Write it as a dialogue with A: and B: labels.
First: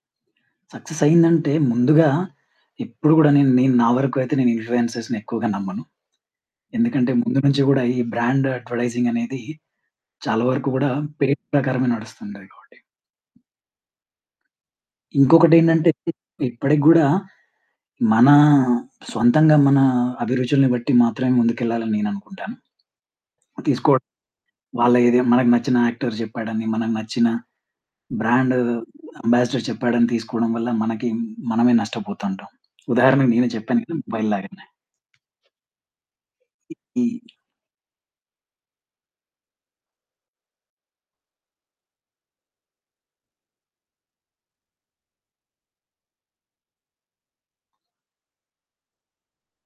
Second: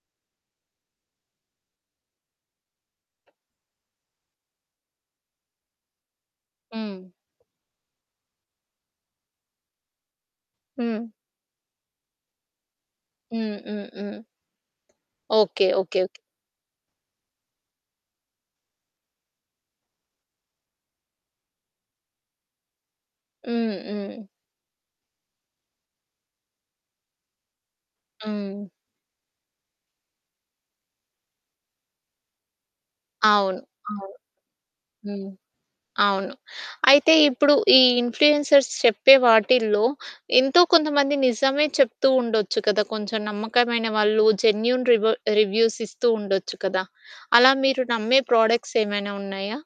A: Success అయిందంటే, ముందుగా ఇప్పుడు గూడా నేన్ నేను నా వరకు అయితే, నేను ఇన్ఫ్లుయెన్సర్స్‌ని ఎక్కువగా నమ్మను. ఎందుకంటే,
B: హ్మ్.
A: ముందు నుంచి గూడా, ఈ బ్రాండ్ అడ్వర్టైజింగ్ అనేది, చాలా వరకు గూడా
B: హ్మ్.
A: పేరు ప్రకారమే నడుస్తుం‌టయి కాబట్టి.
B: హ్మ్. హ్మ్. హ్మ్. ఓకే.
A: ఇంకొకటేంటంటే,
B: ఓకే. ఓకే.
A: ఇ ఇప్పటి‌కి గూడా మన సొంతంగా, మన అభిరుచుల్ని బట్టి మాత్రమే ముందుకెళ్ళాలని నేను అనుకుంటాను.
B: హ్మ్.
A: తీసుకోవడం.
B: హ్మ్.
A: వాళ్ళ ఏదే మనకు నచ్చిన యాక్టర్ జెప్పాడని, మనకు నచ్చిన బ్రాండు
B: హ్మ్.
A: అంబాసిడర్ చెప్పాడని, తీసుకోవడం వల్ల మనకి మనమే నష్టపోతాంటాం. ఉదాహరణకు నేనే
B: అవును.
A: చెప్పాను కాని
B: అవును.
A: మొబైల్ లాగానే.
B: హ్మ్. అవును.
A: ఇ
B: అయితే
A: ఈ
B: ఇప్పుడు, ఈ ఇన్‌ఫ్లుయెన్సర్స్ చెప్పే వాటిలో, ఎంతో కొంతమంది నిజమే చెప్తూ ఉండొచ్చు కదా! కొంచెం నమ్మకమైన వాళ్ళు జెన్యూన్ రివా రివ్యూస్ ఇస్తూ ఉండొచ్చు కదా! అలా మీరు నమ్మే ప్రొడక్ట్స్ ఏమైనా ఉన్నాయా?